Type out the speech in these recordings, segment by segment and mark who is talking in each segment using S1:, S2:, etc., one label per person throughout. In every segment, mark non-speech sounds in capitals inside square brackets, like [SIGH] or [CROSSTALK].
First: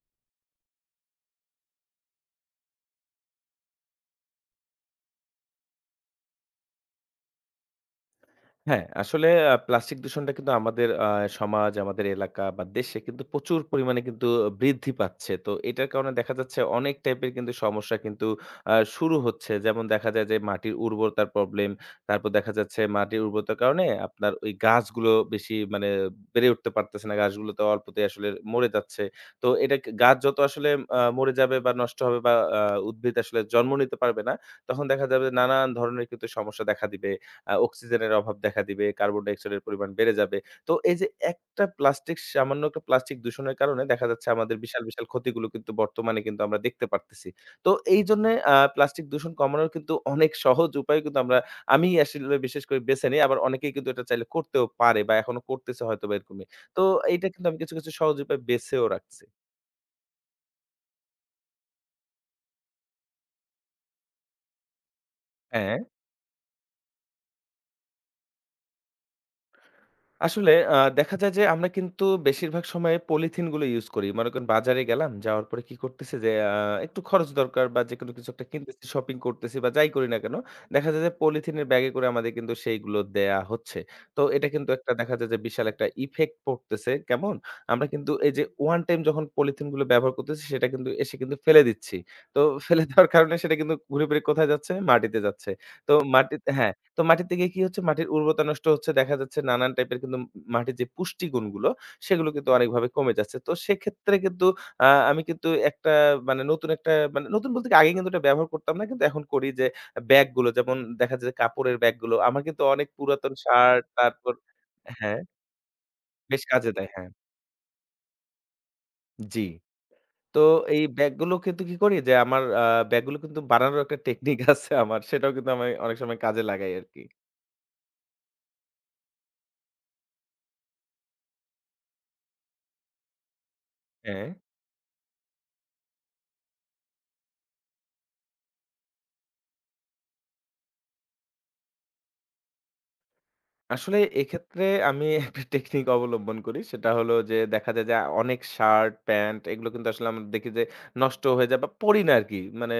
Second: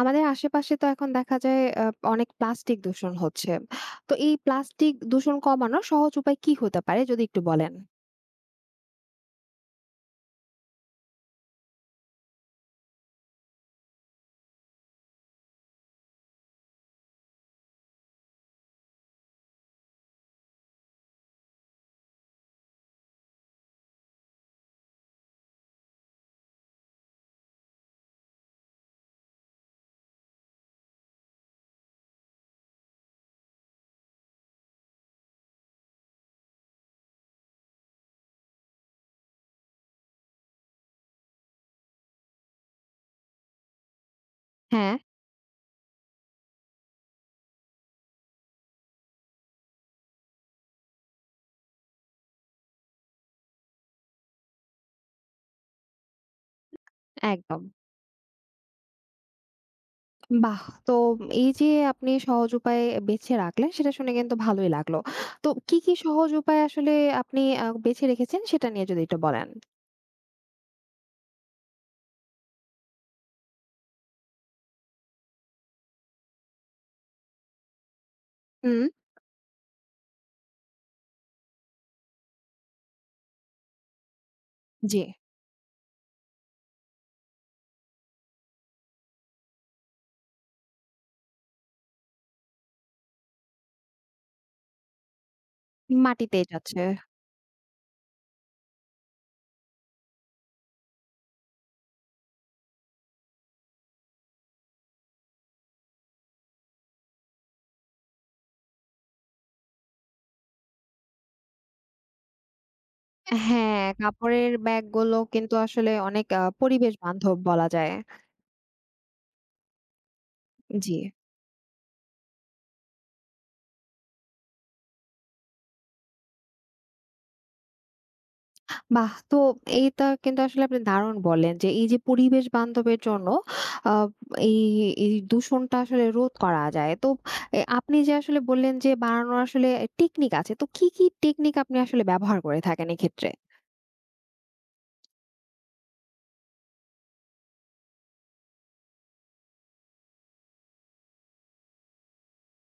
S1: আমাদের আশেপাশে তো এখন দেখা যায় অনেক প্লাস্টিক দূষণ হচ্ছে। তো এই প্লাস্টিক দূষণ কমানোর সহজ উপায় কি হতে পারে যদি একটু বলেন?
S2: হ্যাঁ, আসলে প্লাস্টিক দূষণটা কিন্তু আমাদের সমাজ, আমাদের এলাকা বা দেশে কিন্তু প্রচুর পরিমাণে কিন্তু বৃদ্ধি পাচ্ছে। তো এটার কারণে দেখা যাচ্ছে অনেক টাইপের কিন্তু সমস্যা কিন্তু শুরু হচ্ছে। যেমন দেখা যায় যে মাটির উর্বরতার প্রবলেম, তারপর দেখা যাচ্ছে মাটির উর্বরতার কারণে আপনার ওই গাছগুলো বেশি মানে বেড়ে উঠতে পারতেছে না। গাছগুলো তো অল্পতেই আসলে মরে যাচ্ছে। তো এটা গাছ যত আসলে মরে যাবে বা নষ্ট হবে বা উদ্ভিদ আসলে জন্ম নিতে পারবে না, তখন দেখা যাবে নানান ধরনের কিন্তু সমস্যা দেখা দিবে। অক্সিজেনের অভাব দেখা দিবে, কার্বন ডাইঅক্সাইডের পরিমাণ বেড়ে যাবে। তো এই যে একটা প্লাস্টিক সামান্য একটা প্লাস্টিক দূষণের কারণে দেখা যাচ্ছে আমাদের বিশাল,
S1: হ্যাঁ,
S2: বিশাল ক্ষতিগুলো কিন্তু বর্তমানে কিন্তু আমরা দেখতে পারতেছি। তো এইজন্যে প্লাস্টিক দূষণ কমানোর কিন্তু অনেক সহজ উপায় কিন্তু আমি আসলে বিশেষ করে বেছে নেই। আবার অনেকেই কিন্তু এটা চাইলে করতেও পারে বা এখনো করতেছে হয়তোবা এরকমই। তো এইটা কিন্তু আমি
S1: একদম।
S2: কিছু সহজ উপায় বেছেও রাখছি।
S1: বাহ! তো এই যে আপনি সহজ উপায় বেছে রাখলেন সেটা শুনে কিন্তু ভালোই লাগলো। তো কি,
S2: হ্যাঁ।
S1: কি সহজ উপায় আসলে আপনি বেছে রেখেছেন সেটা নিয়ে যদি একটু বলেন?
S2: আসলে দেখা যায় যে আমরা কিন্তু বেশিরভাগ সময়ে পলিথিন গুলো ইউজ করি। মনে করেন বাজারে গেলাম, যাওয়ার পরে কি করতেছি যে একটু খরচ দরকার বা যেকোনো কিছু একটা
S1: হুম।
S2: কিনতেছি, শপিং করতেছি বা যাই করি না কেন, দেখা যায় যে পলিথিনের ব্যাগে করে আমাদের কিন্তু সেইগুলো দেয়া হচ্ছে। তো এটা কিন্তু একটা
S1: জি,
S2: দেখা যায় যে বিশাল একটা ইফেক্ট পড়তেছে। কেমন? আমরা কিন্তু এই যে ওয়ান টাইম যখন পলিথিন গুলো ব্যবহার করতেছি সেটা কিন্তু এসে কিন্তু ফেলে দিচ্ছি। তো ফেলে দেওয়ার কারণে সেটা কিন্তু ঘুরে ফিরে কোথায় যাচ্ছে? মাটিতে যাচ্ছে। তো
S1: মাটিতেই
S2: মাটিতে হ্যাঁ।
S1: যাচ্ছে।
S2: তো মাটিতে গিয়ে কি হচ্ছে? মাটির উর্বরতা নষ্ট হচ্ছে। দেখা যাচ্ছে নানান টাইপের কিন্তু মাটির যে পুষ্টি গুণগুলো, সেগুলো কিন্তু অনেকভাবে কমে যাচ্ছে। তো সেক্ষেত্রে কিন্তু আমি কিন্তু একটা মানে নতুন একটা মানে নতুন বলতে কি আগে কিন্তু এটা ব্যবহার করতাম না। কিন্তু এখন করি যে ব্যাগগুলো যেমন দেখা যায় যে কাপড়ের ব্যাগগুলো। আমার কিন্তু অনেক পুরাতন
S1: হ্যাঁ,
S2: শার্ট তারপর
S1: কাপড়ের ব্যাগগুলো
S2: হ্যাঁ,
S1: কিন্তু আসলে অনেক
S2: বেশ কাজে দেয়।
S1: পরিবেশ
S2: হ্যাঁ,
S1: বান্ধব বলা যায়।
S2: জি। তো এই
S1: জি।
S2: ব্যাগগুলো কিন্তু কি করি যে আমার ব্যাগগুলো কিন্তু বানানোর একটা টেকনিক আছে আমার। সেটাও কিন্তু আমি অনেক সময় কাজে লাগাই আরকি।
S1: বাহ! তো এইটা কিন্তু আসলে আপনি দারুণ বললেন যে, এই যে পরিবেশ বান্ধবের জন্য আ
S2: হ্যাঁ।
S1: এই, এই দূষণটা আসলে রোধ করা যায়। তো এ আপনি যে আসলে বললেন যে বানানোর আসলে টেকনিক আছে। তো কি টেকনিক আপনি আসলে ব্যবহার করে থাকেন এক্ষেত্রে?
S2: আসলে এক্ষেত্রে আমি একটা টেকনিক অবলম্বন করি। সেটা হলো যে দেখা যায় যে অনেক শার্ট, প্যান্ট এগুলো কিন্তু আসলে আমরা দেখি যে নষ্ট হয়ে যায় বা পড়ি না আরকি। মানে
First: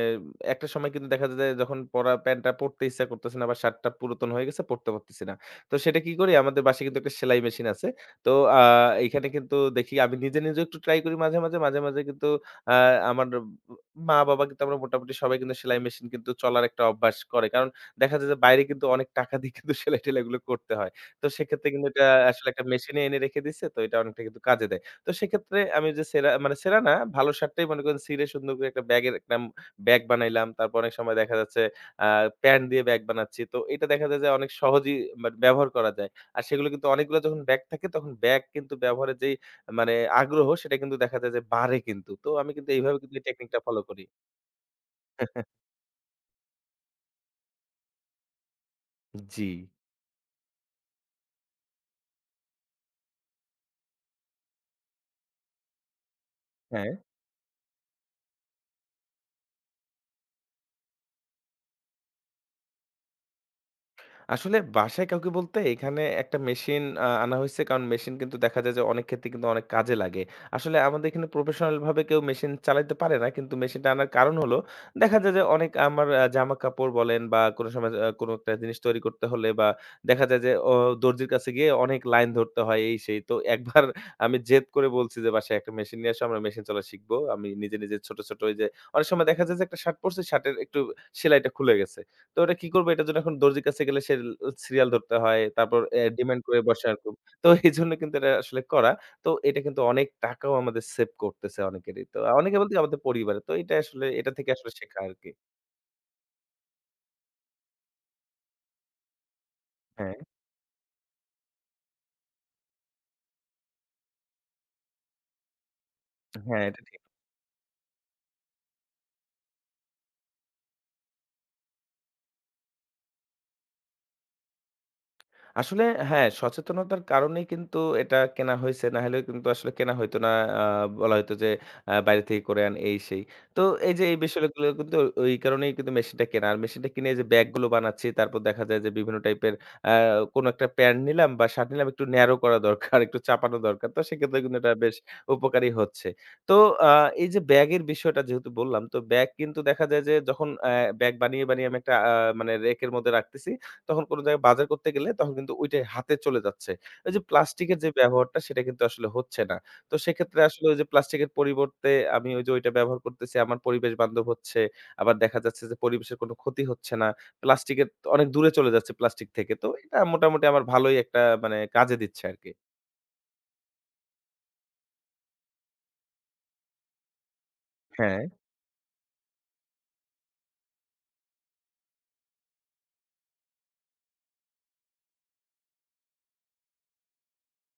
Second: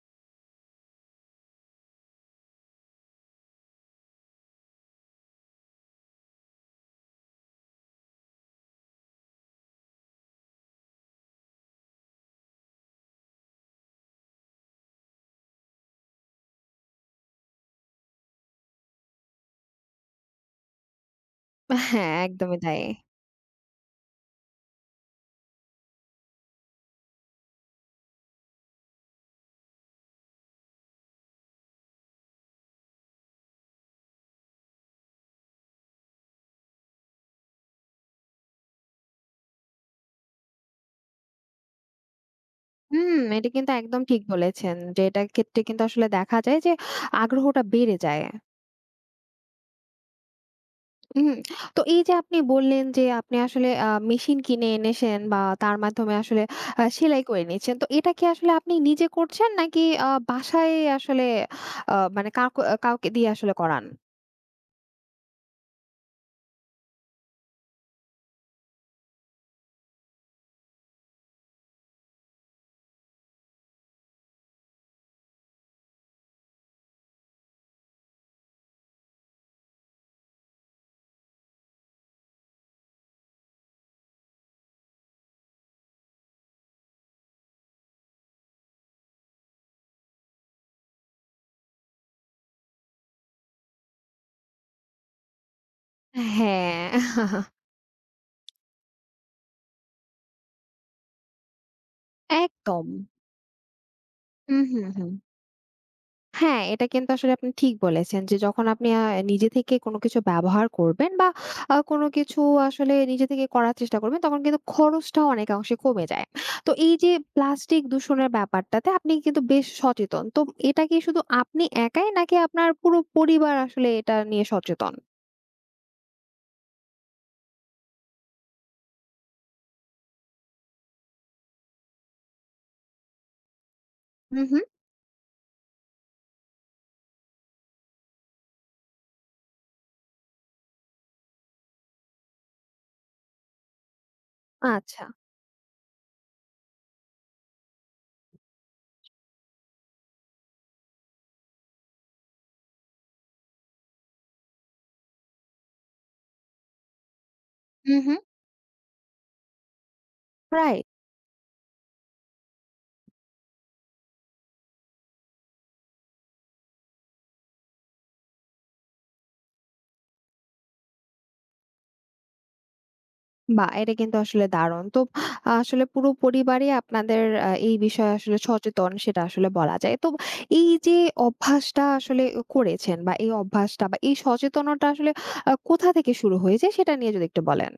S2: একটা সময় কিন্তু দেখা যায় যে যখন পরা প্যান্টটা পড়তে ইচ্ছা করতেছে না বা শার্টটা পুরাতন হয়ে গেছে পড়তে পারতেছি না। তো সেটা কি করি আমাদের বাসায় কিন্তু একটা সেলাই মেশিন আছে। তো আ এখানে কিন্তু দেখি আমি নিজে একটু ট্রাই করি মাঝে। মাঝে কিন্তু আ আমার মা-বাবা কিন্তু আমরা মোটামুটি সবাই কিন্তু সেলাই মেশিন কিন্তু চলার একটা অভ্যাস করে। কারণ দেখা যায় যে বাইরে কিন্তু অনেক টাকা দিয়ে কিন্তু সেলাই-টেলাই এগুলো করতে হয়। তো সেক্ষেত্রে কিন্তু এটা
S1: হ্যাঁ,
S2: আসলে
S1: একদমই
S2: একটা
S1: তাই।
S2: মেশিনে এনে রেখে দিছে। তো এটা অনেকটা কিন্তু কাজে দেয়। তো সেক্ষেত্রে আমি যে সেরা মানে সেরা না, ভালো শার্টটাই মনে করেন ছিঁড়ে সুন্দর করে একটা ব্যাগের একটা ব্যাগ বানাইলাম। তারপর অনেক সময় দেখা যাচ্ছে আ প্যান্ট দিয়ে ব্যাগ বানাচ্ছি। তো এটা দেখা যায় যে অনেক সহজেই ব্যবহার করা যায়। আর সেগুলো কিন্তু অনেকগুলো যখন ব্যাগ থাকে তখন ব্যাগ কিন্তু ব্যবহারের যেই মানে আগ্রহ সেটা কিন্তু দেখা যায় যে বাড়ে কিন্তু। তো আমি কিন্তু এইভাবে কিন্তু
S1: হুম,
S2: এই
S1: এটা
S2: টেকনিকটা
S1: কিন্তু
S2: ফলো
S1: একদম
S2: করি।
S1: ঠিক বলেছেন যে এটার ক্ষেত্রে কিন্তু আসলে দেখা যায় যে আগ্রহটা বেড়ে যায়।
S2: জি।
S1: হুম, তো এই যে আপনি বললেন যে আপনি আসলে মেশিন কিনে এনেছেন বা তার মাধ্যমে আসলে
S2: হ্যাঁ।
S1: সেলাই করে নিয়েছেন। তো এটা কি আসলে আপনি নিজে করছেন নাকি বাসায় আসলে মানে কাউকে কাউকে দিয়ে আসলে করান?
S2: আসলে বাসায় কাউকে বলতে এখানে একটা মেশিন আনা হইছে। কারণ মেশিন কিন্তু দেখা যায় যে অনেক ক্ষেত্রে কিন্তু অনেক কাজে লাগে। আসলে আমাদের এখানে প্রফেশনাল ভাবে কেউ মেশিন চালাইতে পারে না। কিন্তু মেশিনটা আনার কারণ হলো দেখা যায় যে অনেক আমার জামাকাপড় বলেন বা কোনো সময় কোনো একটা জিনিস তৈরি করতে হলে বা দেখা যায় যে দর্জির কাছে গিয়ে অনেক লাইন ধরতে হয় এই সেই। তো একবার আমি জেদ করে বলছি যে বাসায় একটা মেশিন নিয়ে আসো আমরা মেশিন চলা শিখবো। আমি নিজে ছোট ওই যে অনেক সময় দেখা যায় যে একটা শার্ট পড়ছি শার্টের একটু সেলাইটা খুলে গেছে। তো ওটা কি করব? এটার জন্য এখন দর্জির কাছে গেলে সে সিরিয়াল ধরতে হয়। তারপর ডিমান্ড করে বসে আর
S1: হ্যাঁ,
S2: খুব। তো এজন্য কিন্তু এটা আসলে করা। তো এটা কিন্তু অনেক টাকাও আমাদের সেভ করতেছে অনেকেরই। তো অনেকে বলতে
S1: একদম।
S2: আমাদের পরিবারে। তো এটা আসলে এটা থেকে
S1: হুম,
S2: আসলে
S1: হুম,
S2: শেখা
S1: হুম।
S2: আরকি।
S1: হ্যাঁ, এটা কিন্তু আসলে আপনি ঠিক বলেছেন যে যখন আপনি নিজে থেকে কোনো
S2: হ্যাঁ,
S1: কিছু ব্যবহার করবেন বা কোনো কিছু আসলে নিজে থেকে করার চেষ্টা করবেন তখন কিন্তু খরচটাও অনেকাংশে কমে যায়।
S2: হ্যাঁ
S1: তো
S2: এটা
S1: এই
S2: ঠিক।
S1: যে প্লাস্টিক দূষণের ব্যাপারটাতে আপনি কিন্তু বেশ সচেতন। তো এটা কি শুধু আপনি একাই নাকি আপনার পুরো পরিবার আসলে এটা নিয়ে সচেতন?
S2: আসলে হ্যাঁ, সচেতনতার কারণেই কিন্তু এটা কেনা হইছে। নাহলে কিন্তু আসলে কেনা হইতো না। আ বলা হইতো যে বাইরে থেকে করে আন এই সেই। তো এই যে এই
S1: হু, হু।
S2: বিষয়গুলো কিন্তু ওই কারণেই কিন্তু মেশিনটা কেনা। আর মেশিনটা কিনে এই যে ব্যাগগুলো বানাচ্ছি। তারপর দেখা যায় যে বিভিন্ন টাইপের আ কোন একটা প্যান্ট নিলাম বা শার্ট নিলাম একটু ন্যারো করা দরকার, একটু চাপানো দরকার। তো সেক্ষেত্রে কিন্তু এটা বেশ
S1: আচ্ছা।
S2: উপকারী হচ্ছে। তো আ এই যে ব্যাগের বিষয়টা যেহেতু বললাম, তো ব্যাগ কিন্তু দেখা যায় যে যখন ব্যাগ বানিয়ে আমি একটা মানে রেকের মধ্যে রাখতেছি। তখন কোন জায়গায় বাজার করতে গেলে তখন কিন্তু ওইটাই হাতে চলে যাচ্ছে। ওই যে প্লাস্টিকের যে
S1: হু, হু।
S2: ব্যবহারটা সেটা কিন্তু আসলে হচ্ছে না। তো সেক্ষেত্রে আসলে ওই যে
S1: রাইট।
S2: প্লাস্টিকের পরিবর্তে আমি ওই যে ওইটা ব্যবহার করতেছি আমার পরিবেশ বান্ধব হচ্ছে। আবার দেখা যাচ্ছে যে পরিবেশের কোনো ক্ষতি হচ্ছে না। প্লাস্টিকের অনেক দূরে চলে যাচ্ছে প্লাস্টিক থেকে। তো এটা মোটামুটি আমার ভালোই একটা মানে কাজে দিচ্ছে আরকি।
S1: বাহ! এটা কিন্তু আসলে দারুণ। তো আসলে পুরো পরিবারই আপনাদের এই বিষয়ে
S2: হ্যাঁ।
S1: আসলে সচেতন সেটা আসলে বলা যায়। তো এই যে অভ্যাসটা আসলে করেছেন বা এই অভ্যাসটা বা এই সচেতনতা আসলে কোথা থেকে শুরু হয়েছে সেটা নিয়ে যদি একটু বলেন?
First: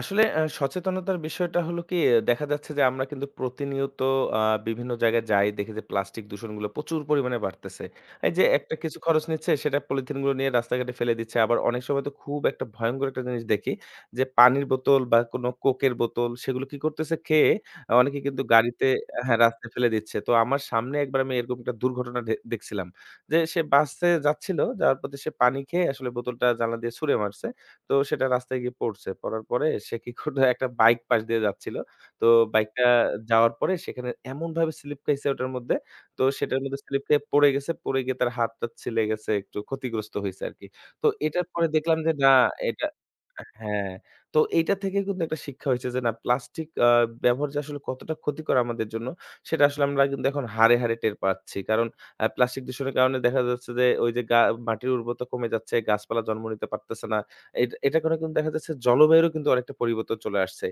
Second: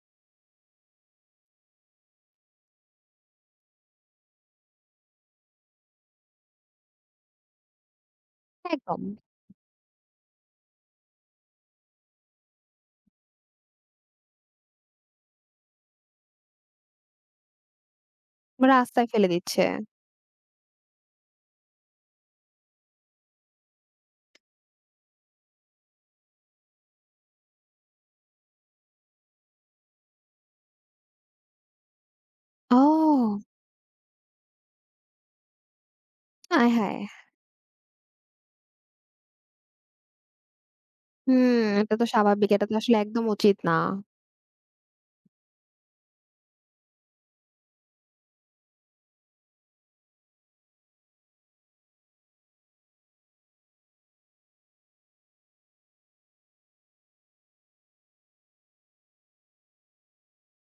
S2: আসলে সচেতনতার বিষয়টা হলো কি, দেখা যাচ্ছে যে আমরা কিন্তু প্রতিনিয়ত আ বিভিন্ন জায়গায় যাই, দেখি যে প্লাস্টিক দূষণগুলো প্রচুর পরিমাণে বাড়তেছে। এই যে একটা কিছু
S1: একদম।
S2: খরচ নিচ্ছে সেটা পলিথিনগুলো নিয়ে রাস্তাঘাটে ফেলে দিচ্ছে। আবার অনেক সময় তো খুব একটা ভয়ংকর একটা জিনিস দেখি যে পানির বোতল বা কোনো কোকের বোতল সেগুলো কি করতেছে খেয়ে অনেকে কিন্তু গাড়িতে
S1: রাস্তায়
S2: আহ,
S1: ফেলে
S2: হ্যাঁ,
S1: দিচ্ছে।
S2: রাস্তায় ফেলে দিচ্ছে। তো আমার সামনে একবার আমি এরকম একটা দুর্ঘটনা দেখছিলাম। যে সে বাসে যাচ্ছিল, যাওয়ার পথে সে পানি খেয়ে আসলে বোতলটা জানলা দিয়ে ছুঁড়ে মারছে। তো সেটা রাস্তায় গিয়ে পড়ছে। পড়ার পরে সে কি করলো একটা বাইক পাশ দিয়ে যাচ্ছিল। তো বাইকটা
S1: ও!
S2: যাওয়ার পরে সেখানে এমনভাবে স্লিপ খাইছে ওটার মধ্যে। তো সেটার
S1: আয়
S2: মধ্যে
S1: হায়!
S2: স্লিপ খেয়ে পড়ে গেছে। পড়ে গিয়ে তার হাত-টাত ছিলে গেছে, একটু ক্ষতিগ্রস্ত হইছে আরকি। তো এটার
S1: হুম,
S2: পরে
S1: এটা
S2: দেখলাম
S1: তো
S2: যে না
S1: স্বাভাবিক। এটা তো
S2: এটা
S1: আসলে একদম উচিত না।
S2: হ্যাঁ, তো এইটা থেকে কিন্তু একটা শিক্ষা হইছে যে না প্লাস্টিক ব্যবহার যে আসলে কতটা ক্ষতিকর আমাদের জন্য সেটা আসলে আমরা কিন্তু এখন হাড়ে টের পাচ্ছি। কারণ প্লাস্টিক দূষণের কারণে দেখা যাচ্ছে যে ওই যে মাটির উর্বরতা কমে যাচ্ছে, গাছপালা জন্ম নিতে পারতেছে না। এটা এটা করে কিন্তু দেখা যাচ্ছে জলবায়ুরও কিন্তু অনেকটা পরিবর্তন চলে আসছে।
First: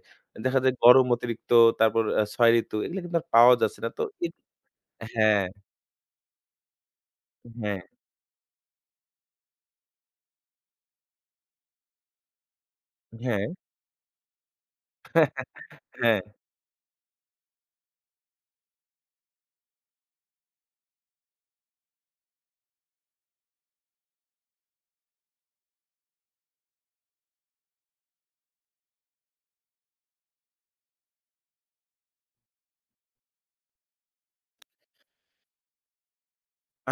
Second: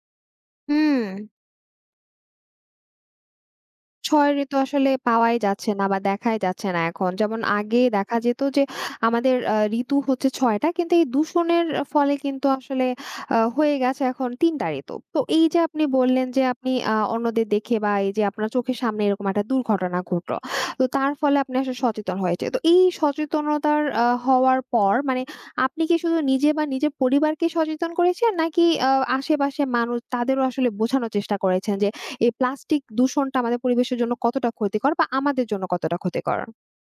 S2: দেখা যায়
S1: হুম।
S2: গরম অতিরিক্ত, তারপর ৬ ঋতু এগুলো কিন্তু আর পাওয়া যাচ্ছে না। তো এ
S1: ৬ ঋতু আসলে পাওয়াই
S2: হ্যাঁ,
S1: যাচ্ছে না বা দেখাই যাচ্ছে না এখন। যেমন
S2: হ্যাঁ,
S1: আগে দেখা যেত যে আমাদের ঋতু হচ্ছে ৬ টা কিন্তু এই দূষণের ফলে কিন্তু আসলে
S2: হ্যাঁ,
S1: হয়ে গেছে এখন ৩ টা ঋতু। তো এই যে
S2: [LAUGHS]
S1: আপনি
S2: হ্যাঁ।
S1: বললেন যে আপনি অন্যদের দেখে বা এই যে আপনার চোখের সামনে এরকম একটা দুর্ঘটনা ঘটলো। তো তার ফলে আপনি আসলে সচেতন হয়েছে। তো এই সচেতনতার হওয়ার পর মানে আপনি কি শুধু নিজে বা নিজের পরিবারকে সচেতন করেছেন নাকি আশেপাশের মানুষ তাদেরও আসলে বোঝানোর চেষ্টা করেছেন যে এই প্লাস্টিক দূষণটা আমাদের পরিবেশের জন্য কতটা ক্ষতিকর বা আমাদের জন্য কতটা ক্ষতিকর?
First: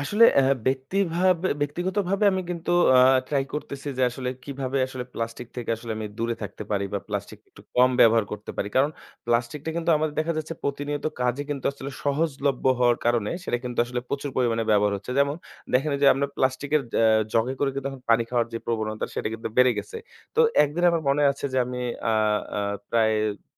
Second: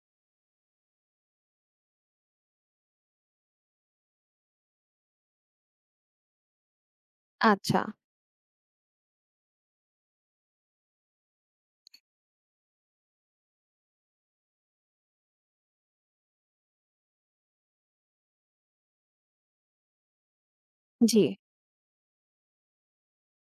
S2: আসলে অ্যা ব্যক্তিভাবে ব্যক্তিগতভাবে আমি কিন্তু আ ট্রাই করতেছি যে আসলে কিভাবে আসলে প্লাস্টিক থেকে আসলে আমি দূরে থাকতে পারি বা প্লাস্টিক একটু
S1: আচ্ছা,
S2: কম ব্যবহার করতে পারি। কারণ প্লাস্টিকটা কিন্তু আমাদের দেখা যাচ্ছে প্রতিনিয়ত কাজে কিন্তু আসলে সহজলভ্য হওয়ার কারণে সেটা কিন্তু আসলে প্রচুর পরিমাণে ব্যবহার হচ্ছে। যেমন দেখেন এই যে আমরা প্লাস্টিকের জগে করে কিন্তু এখন পানি খাওয়ার যে প্রবণতা সেটা কিন্তু বেড়ে গেছে। তো একদিন আমার
S1: জি।
S2: মনে আছে যে আমি আ আ প্রায়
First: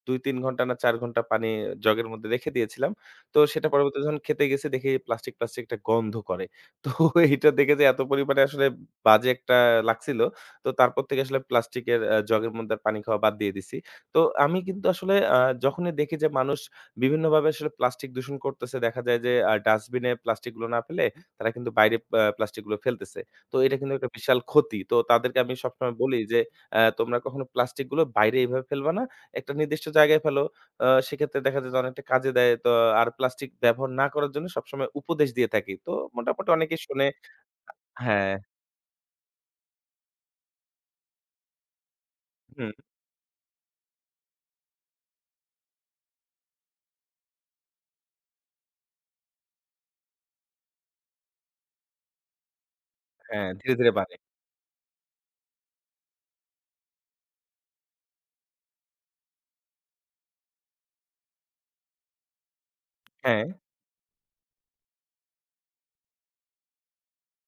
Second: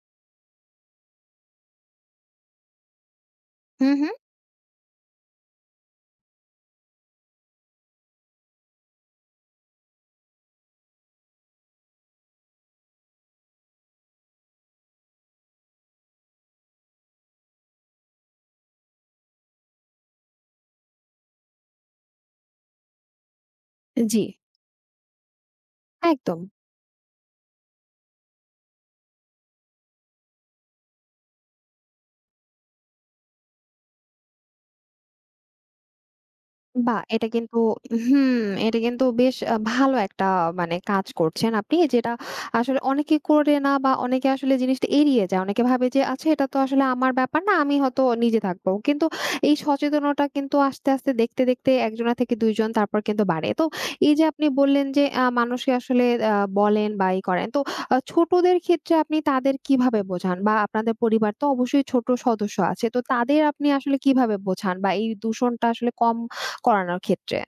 S2: ২-৩ ঘন্টা না ৪ ঘন্টা পানি জগের মধ্যে রেখে দিয়েছিলাম। তো সেটা
S1: হুম,
S2: পরবর্তীতে
S1: হুম।
S2: যখন খেতে গেছি দেখি প্লাস্টিক একটা গন্ধ করে। [LAUGHS] তো এইটা দেখে যে এত পরিমাণে আসলে বাজে একটা লাগছিল। তো তারপর থেকে আসলে প্লাস্টিকের জগের মধ্যে আর পানি খাওয়া বাদ দিয়ে দিছি। তো আমি কিন্তু আসলে যখনই দেখি যে মানুষ বিভিন্নভাবে আসলে প্লাস্টিক দূষণ করতেছে, দেখা যায় যে ডাস্টবিনে প্লাস্টিক গুলো না ফেলে তারা কিন্তু বাইরে প্লাস্টিক গুলো ফেলতেছে। তো এটা কিন্তু একটা
S1: জি,
S2: বিশাল ক্ষতি। তো তাদেরকে আমি সবসময় বলি
S1: একদম।
S2: যে, তোমরা কখনো প্লাস্টিক গুলো বাইরে এভাবে ফেলবা না। একটা নির্দিষ্ট জায়গায় ফেলো।" সেক্ষেত্রে দেখা যায় যে অনেকটা কাজে দেয়। তো আর প্লাস্টিক ব্যবহার না করার জন্য সবসময় উপদেশ দিয়ে থাকি। তো মোটামুটি অনেকেই
S1: বাহ!
S2: শুনে
S1: এটা কিন্তু
S2: হ্যাঁ,
S1: হুম, এটা কিন্তু বেশ ভালো একটা মানে কাজ করছেন আপনি। যেটা
S2: হুম,
S1: আসলে অনেকে করে না বা অনেকে আসলে জিনিসটা এড়িয়ে যায়। অনেকে ভাবে যে, "আচ্ছা এটা তো আসলে আমার ব্যাপার না, আমি হয়তো নিজে থাকবো।" কিন্তু এই সচেতনতা কিন্তু আস্তে দেখতে ১ জনা থেকে ২ জন তারপর কিন্তু বাড়ে।
S2: হ্যাঁ,
S1: তো
S2: ধীরে
S1: এই
S2: মানে।
S1: যে আপনি বললেন যে মানুষকে আসলে আ বলেন বা ই করেন। তো ছোটদের ক্ষেত্রে আপনি তাদের কিভাবে বোঝান? বা আপনাদের পরিবার তো অবশ্যই ছোট সদস্য আছে। তো তাদের
S2: হ্যাঁ।
S1: আপনি আসলে কিভাবে বোঝান বা এই দূষণটা আসলে কম করানোর ক্ষেত্রে।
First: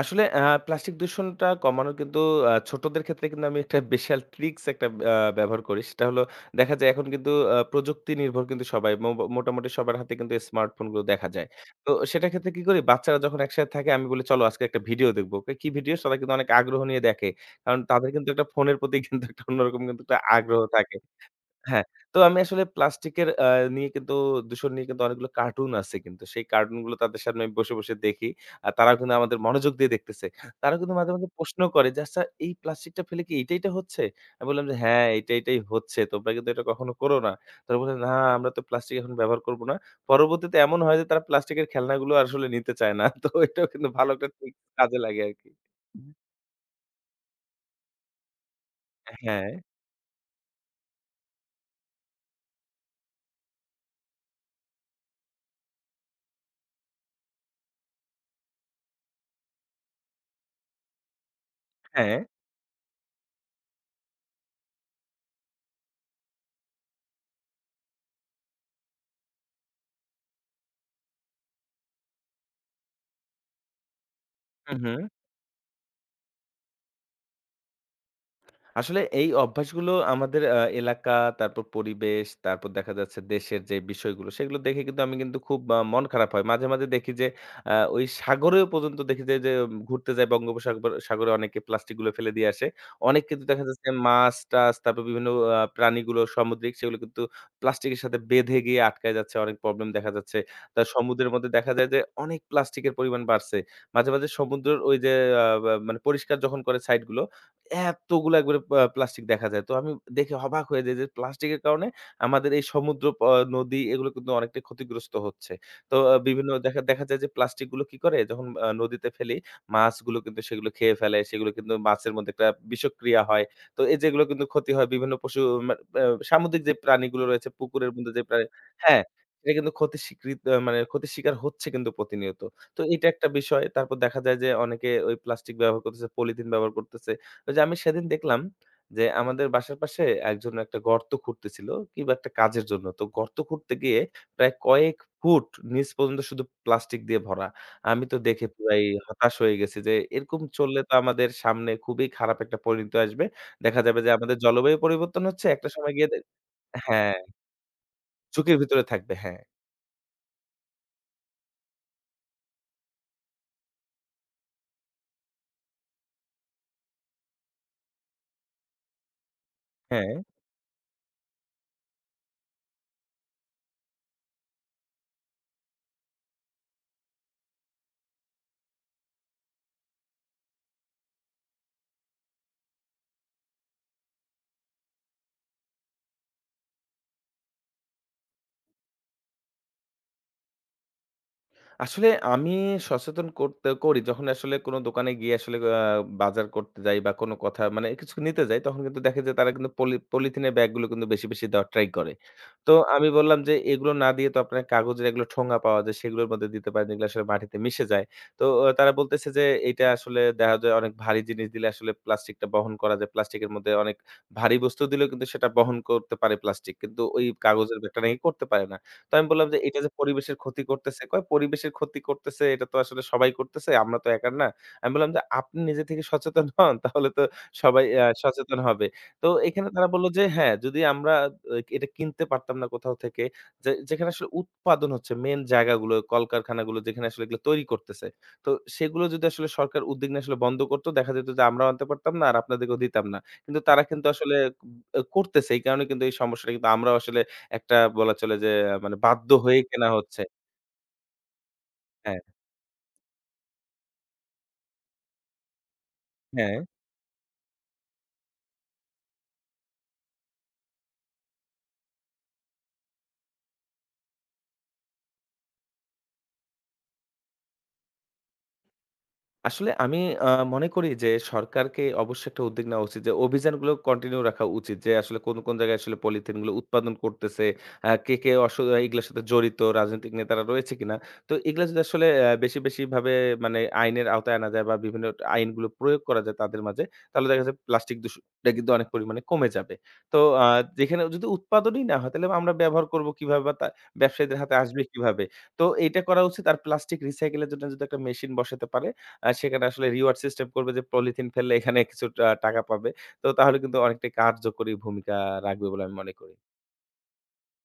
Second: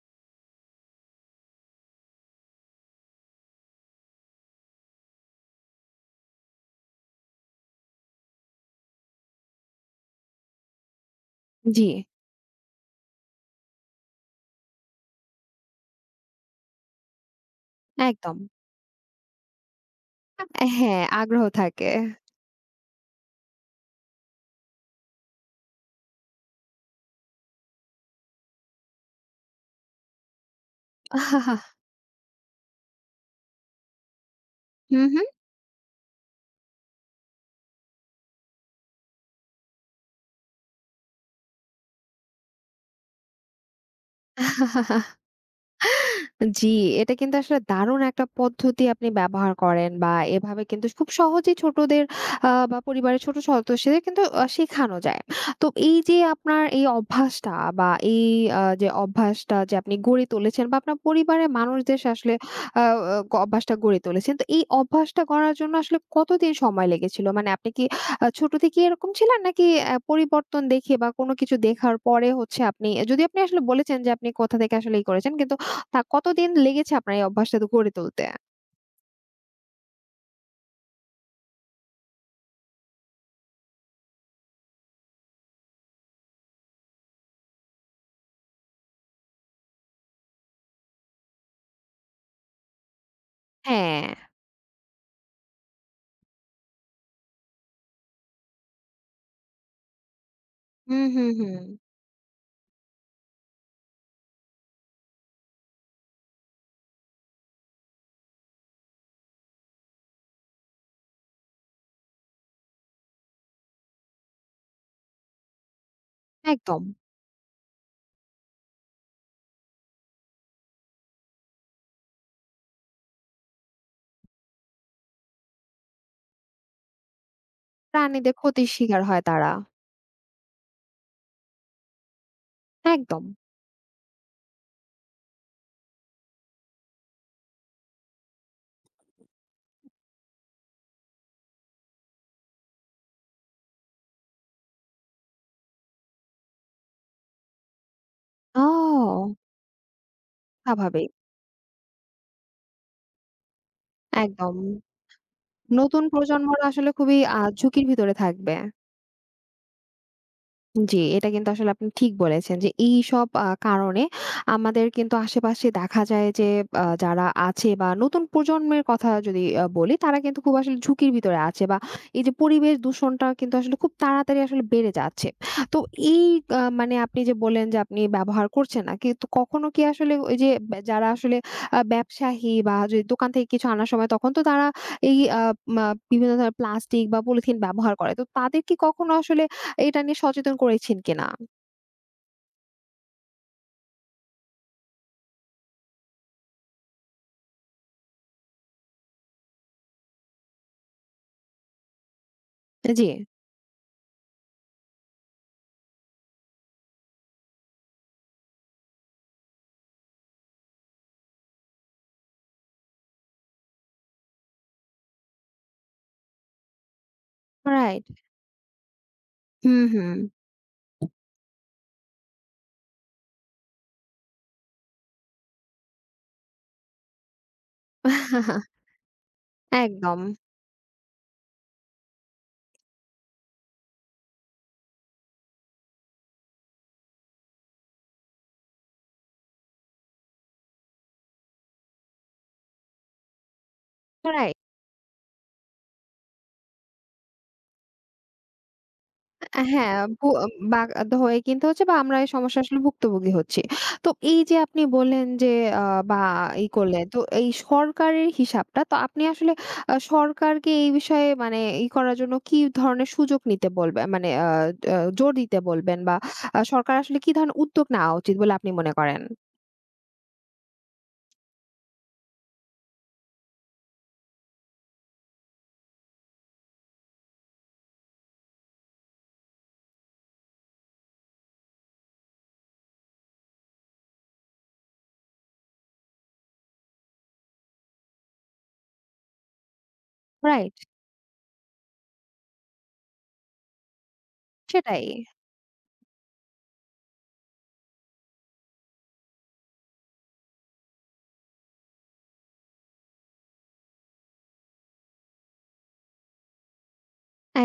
S2: আসলে প্লাস্টিক দূষণটা কমানোর কিন্তু ছোটদের ক্ষেত্রে কিন্তু আমি একটা বিশাল ট্রিকস একটা ব্যবহার করি। সেটা হলো দেখা যায় এখন কিন্তু প্রযুক্তি নির্ভর কিন্তু সবাই মোটামুটি সবার হাতে কিন্তু স্মার্টফোন গুলো দেখা যায়।
S1: জি।
S2: তো সেটার ক্ষেত্রে কি করি? বাচ্চারা যখন একসাথে থাকে আমি বলি, "চলো আজকে একটা ভিডিও দেখব।" কি ভিডিও? সবাই কিন্তু অনেক আগ্রহ নিয়ে দেখে। কারণ তাদের কিন্তু
S1: একদম।
S2: একটা ফোনের প্রতি [LAUGHS] কিন্তু একটা অন্যরকম কিন্তু একটা আগ্রহ থাকে।
S1: হ্যাঁ, আগ্রহ
S2: হ্যাঁ,
S1: থাকে।
S2: তো আমি আসলে প্লাস্টিকের নিয়ে কিন্তু দূষণ নিয়ে কিন্তু অনেকগুলো কার্টুন আছে কিন্তু। সেই কার্টুনগুলো তাদের সামনে আমি বসে দেখি। আর তারাও কিন্তু আমাদের মনোযোগ দিয়ে দেখতেছে। তারা কিন্তু মাঝে প্রশ্ন
S1: [LAUGHS]
S2: করে যে, "আচ্ছা এই প্লাস্টিকটা ফেলে কি এইটা হচ্ছে?" আমি বললাম যে,
S1: হুম,
S2: "হ্যাঁ, এইটাই হচ্ছে। তোমরা কিন্তু এটা কখনো করো না।" তারা বলে, "না, আমরা তো প্লাস্টিক এখন ব্যবহার করব না।" পরবর্তীতে এমন হয় যে তারা প্লাস্টিকের খেলনাগুলো আসলে নিতে চায় না। তো এটাও কিন্তু ভালো একটা ট্রিক্স কাজে
S1: হুম।
S2: লাগে আরকি।
S1: জি, এটা কিন্তু আসলে দারুণ একটা পদ্ধতি আপনি
S2: হ্যাঁ,
S1: ব্যবহার করেন বা এভাবে কিন্তু খুব সহজেই ছোটদের বা পরিবারের ছোট সদস্যদের কিন্তু শেখানো যায়। তো এই যে আপনার এই অভ্যাসটা বা এই যে অভ্যাসটা যে আপনি গড়ে তুলেছেন বা আপনার পরিবারের মানুষদের সা
S2: হ্যাঁ।
S1: আসলে আ গ অভ্যাসটা গড়ে তুলেছেন। তো এই অভ্যাসটা গড়ার জন্য আসলে কতদিন সময় লেগেছিল? মানে আপনি কি ছোট থেকেই এরকম ছিলেন? নাকি পরিবর্তন দেখে বা কোনো কিছু দেখার পরে হচ্ছে আপনি যদি আপনি আসলে বলেছেন যে আপনি কোথা থেকে
S2: হু, হু।
S1: আসলে ই করেছেন কিন্তু তা কতদিন লেগেছে আপনার এই অভ্যাসটা তো গড়ে তুলতে?
S2: আসলে এই অভ্যাসগুলো আমাদের এলাকা, তারপর পরিবেশ, তারপর দেখা যাচ্ছে দেশের যে বিষয়গুলো, সেগুলো দেখে কিন্তু আমি কিন্তু খুব মন খারাপ হয়। মাঝে দেখি যে ওই সাগরেও পর্যন্ত দেখি যে ঘুরতে যায় বঙ্গোপসাগর সাগরে অনেকে প্লাস্টিকগুলো ফেলে দিয়ে আসে। অনেক কিন্তু দেখা যাচ্ছে
S1: হ্যাঁ।
S2: মাছ-টাছ, তারপর বিভিন্ন প্রাণীগুলো সামুদ্রিক, সেগুলো কিন্তু প্লাস্টিকের সাথে বেঁধে গিয়ে আটকায় যাচ্ছে। অনেক প্রবলেম দেখা যাচ্ছে। তা
S1: হুম, হুম,
S2: সমুদ্রের মধ্যে
S1: হুম।
S2: দেখা যায় যে অনেক প্লাস্টিকের পরিমাণ বাড়ছে। মাঝে সমুদ্রের ওই যে বা মানে পরিষ্কার যখন করে সাইডগুলো এতগুলা একবারে প্লাস্টিক দেখা যায়। তো আমি দেখে অবাক হয়ে যাই যে প্লাস্টিকের কারণে আমাদের এই সমুদ্র নদী এগুলো কিন্তু অনেকটাই ক্ষতিগ্রস্ত হচ্ছে। তো বিভিন্ন দেখা
S1: একদম।
S2: দেখা যায় যে প্লাস্টিক গুলো কি করে যখন নদীতে ফেলি, মাছগুলো কিন্তু সেগুলো খেয়ে ফেলে। সেগুলো কিন্তু মাছের মধ্যে একটা বিষক্রিয়া হয়। তো এই যেগুলো কিন্তু ক্ষতি হয় বিভিন্ন পশু মা আ সামুদ্রিক যে প্রাণীগুলো রয়েছে পুকুরের মধ্যে যে
S1: প্রাণীদের
S2: প্রাণী
S1: ক্ষতির শিকার
S2: হ্যাঁ,
S1: হয় তারা।
S2: এটা কিন্তু ক্ষতি স্বীকৃত মানে ক্ষতির শিকার হচ্ছে কিন্তু প্রতিনিয়ত। তো এটা
S1: একদম।
S2: একটা বিষয়। তারপর দেখা যায় যে অনেকে ওই প্লাস্টিক ব্যবহার করতেছে, পলিথিন ব্যবহার করতেছে। তো যে আমি সেদিন দেখলাম যে আমাদের বাসার পাশে একজন একটা গর্ত খুঁড়তেছিল কিংবা একটা কাজের জন্য। তো গর্ত খুঁড়তে গিয়ে প্রায় কয়েক ফুট নিচ পর্যন্ত শুধু প্লাস্টিক দিয়ে ভরা। আমি তো দেখে পুরাই
S1: ও!
S2: হতাশ হয়ে গেছি যে এরকম চললে তো
S1: স্বাভাবিক।
S2: আমাদের সামনে খুবই খারাপ একটা পরিণতি আসবে। দেখা যাবে যে আমাদের
S1: একদম।
S2: জলবায়ু পরিবর্তন হচ্ছে। একটা সময়
S1: নতুন
S2: গিয়ে
S1: প্রজন্মরা আসলে
S2: হ্যাঁ,
S1: খুবই ঝুঁকির ভিতরে থাকবে।
S2: ঝুঁকির ভিতরে থাকবে। হ্যাঁ,
S1: জি, এটা কিন্তু আসলে আপনি ঠিক বলেছেন যে এইসব কারণে আমাদের কিন্তু আশেপাশে দেখা যায় যে যারা আছে বা নতুন প্রজন্মের কথা যদি বলি
S2: হ্যাঁ।
S1: তারা কিন্তু খুব আসলে ঝুঁকির ভিতরে আছে বা এই যে পরিবেশ দূষণটা কিন্তু আসলে খুব তাড়াতাড়ি আসলে বেড়ে যাচ্ছে। তো এই মানে আপনি যে বললেন যে আপনি ব্যবহার করছেন না। কিন্তু কখনো কি আসলে ওই যে যারা আসলে ব্যবসায়ী বা যে দোকান থেকে কিছু আনার সময় তখন তো তারা এই আ মা বিভিন্ন ধরনের প্লাস্টিক বা পলিথিন ব্যবহার করে। তো তাদের কি কখনো আসলে এটা নিয়ে সচেতন করেছেন কিনা?
S2: আসলে আমি সচেতন করতে করি যখন আসলে কোনো দোকানে গিয়ে আসলে বাজার করতে যাই বা কোনো কথা মানে কিছু নিতে যাই তখন কিন্তু দেখে যে তারা কিন্তু পলিথিনের ব্যাগগুলো কিন্তু বেশি বেশি দেওয়ার ট্রাই করে। তো
S1: জি।
S2: আমি বললাম যে এগুলো না দিয়ে তো আপনার কাগজের এগুলো ঠোঙা পাওয়া যায় সেগুলোর মধ্যে দিতে পারেন যেগুলো আসলে মাটিতে মিশে যায়। তো তারা বলতেছে যে এটা আসলে দেখা যায় অনেক ভারী জিনিস দিলে আসলে প্লাস্টিকটা বহন করা যায়, প্লাস্টিকের মধ্যে অনেক ভারী বস্তু দিলেও কিন্তু সেটা বহন করতে পারে প্লাস্টিক, কিন্তু ওই কাগজের ব্যাগটা
S1: রাইট।
S2: নাকি করতে পারে না। তো আমি বললাম যে,
S1: হুম,
S2: "এটা যে
S1: হুম।
S2: পরিবেশের ক্ষতি করতেছে।" কয়, "পরিবেশের ক্ষতি করতেছে, এটা তো আসলে সবাই করতেছে। আমরা তো একা না।" আমি বললাম যে, "আপনি নিজে থেকে সচেতন হন, তাহলে তো সবাই সচেতন
S1: [LAUGHS]
S2: হবে।" তো এখানে তারা বলল
S1: একদম।
S2: যে, "হ্যাঁ, যদি আমরা এটা কিনতে পারতাম না কোথাও থেকে, যে যেখানে আসলে উৎপাদন হচ্ছে, মেইন জায়গাগুলো, কলকারখানাগুলো যেখানে আসলে এগুলো তৈরি করতেছে। তো সেগুলো যদি আসলে সরকার উদ্বিগ্ন আসলে বন্ধ করত, দেখা যেত যে আমরাও আনতে পারতাম না আর আপনাদেরকেও দিতাম না। কিন্তু তারা কিন্তু আসলে
S1: রাইট।
S2: ক করতেছে। এই কারণে কিন্তু এই সমস্যাটা কিন্তু আমরাও আসলে একটা বলা চলে যে, মানে বাধ্য হয়ে কেনা
S1: হ্যাঁ,
S2: হচ্ছে।
S1: ভু বাগাদ হয়ে কিন্তু হচ্ছে বা আমরা
S2: হ্যাঁ,
S1: এই সমস্যা আসলে ভুক্তভোগী হচ্ছি। তো এই যে আপনি বললেন যে আ বা
S2: হ্যাঁ।
S1: ই করলেন, তো এই সরকারের হিসাবটা তো আপনি আসলে সরকারকে এই বিষয়ে মানে ই করার জন্য কি ধরনের সুযোগ নিতে বলবে মানে আ আ জোর দিতে বলবেন বা সরকার আসলে কি ধরনের উদ্যোগ নেওয়া উচিত বলে আপনি মনে করেন?
S2: আসলে আমি আ মনে করি যে সরকারকে অবশ্যই একটা উদ্যোগ নেওয়া উচিত, যে অভিযানগুলো কন্টিনিউ রাখা উচিত, যে আসলে কোন জায়গায় আসলে পলিথিন গুলো উৎপাদন করতেছে, কে এগুলোর সাথে জড়িত রাজনৈতিক নেতারা রয়েছে কিনা। তো এগুলা যদি আসলে বেশি ভাবে মানে আইনের আওতায় আনা যায় বা বিভিন্ন আইনগুলো প্রয়োগ করা যায় তাদের মাঝে, তাহলে দেখা যায় প্লাস্টিক দূষণটা কিন্তু অনেক পরিমাণে কমে যাবে। তো আ
S1: রাইট,
S2: যেখানে যদি উৎপাদনই না হয় তাহলে আমরা ব্যবহার করব কিভাবে বা ব্যবসায়ীদের হাতে আসবে
S1: সেটাই।
S2: কিভাবে? তো এইটা করা উচিত আর প্লাস্টিক রিসাইকেল এর জন্য যদি একটা মেশিন বসাতে পারে সেখানে আসলে রিওয়ার্ড সিস্টেম করবে যে পলিথিন ফেললে এখানে কিছু টাকা পাবে। তো তাহলে কিন্তু অনেকটাই কার্যকরী ভূমিকা রাখবে বলে আমি মনে করি।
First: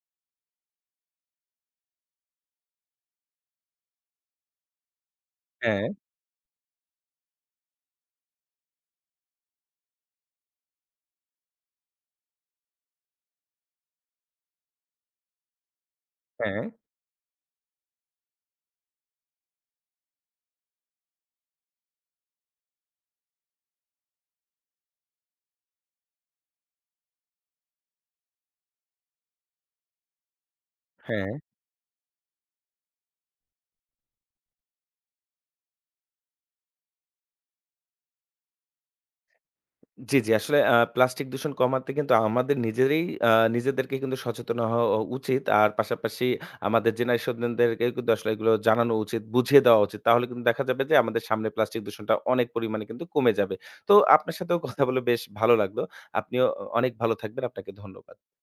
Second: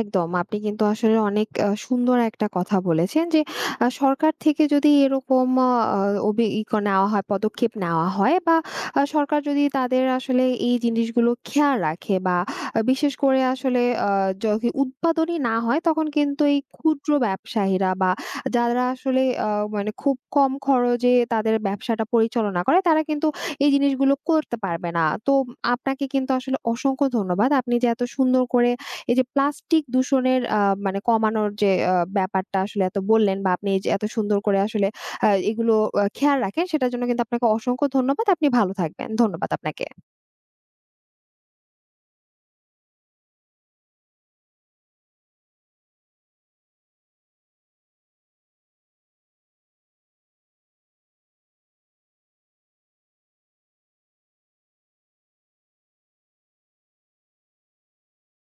S1: একদম। আপনি কিন্তু আসলে অনেক সুন্দর একটা কথা বলেছেন যে সরকার থেকে যদি এরকম
S2: হ্যাঁ,
S1: অবি ই ক- নেওয়া হয় পদক্ষেপ নেওয়া হয় বা সরকার যদি তাদের আসলে এই জিনিসগুলো খেয়াল রাখে বা বিশেষ করে আসলে যদি উৎপাদনই না হয় তখন কিন্তু এই
S2: হ্যাঁ,
S1: ক্ষুদ্র ব্যবসায়ীরা বা যারা আসলে মানে খুব কম খরচে তাদের ব্যবসাটা পরিচালনা করে তারা কিন্তু এই জিনিসগুলো করতে পারবে না। তো আপনাকে কিন্তু আসলে অসংখ্য ধন্যবাদ। আপনি যে এত সুন্দর করে এই যে প্লাস্টিক দূষণের মানে
S2: হ্যাঁ।
S1: কমানোর যে ব্যাপারটা আসলে এত বললেন বা আপনি এই যে এত সুন্দর করে আসলে এগুলো খেয়াল রাখেন সেটার জন্য কিন্তু আপনাকে অসংখ্য ধন্যবাদ। আপনি ভালো থাকবেন। ধন্যবাদ আপনাকে।
S2: জি, জি। আসলে প্লাস্টিক দূষণ কমাতে কিন্তু আমাদের নিজেরই আ নিজেদেরকে কিন্তু সচেতন হওয়া উচিত। আর পাশাপাশি আমাদের জেনারেশন দেরকেও কিন্তু আসলে এগুলো জানানো উচিত, বুঝিয়ে দেওয়া উচিত। তাহলে কিন্তু দেখা যাবে যে আমাদের সামনে প্লাস্টিক দূষণটা অনেক পরিমাণে কিন্তু কমে যাবে। তো আপনার সাথেও কথা বলে বেশ ভালো লাগলো। আপনিও অনেক ভালো থাকবেন। আপনাকে ধন্যবাদ।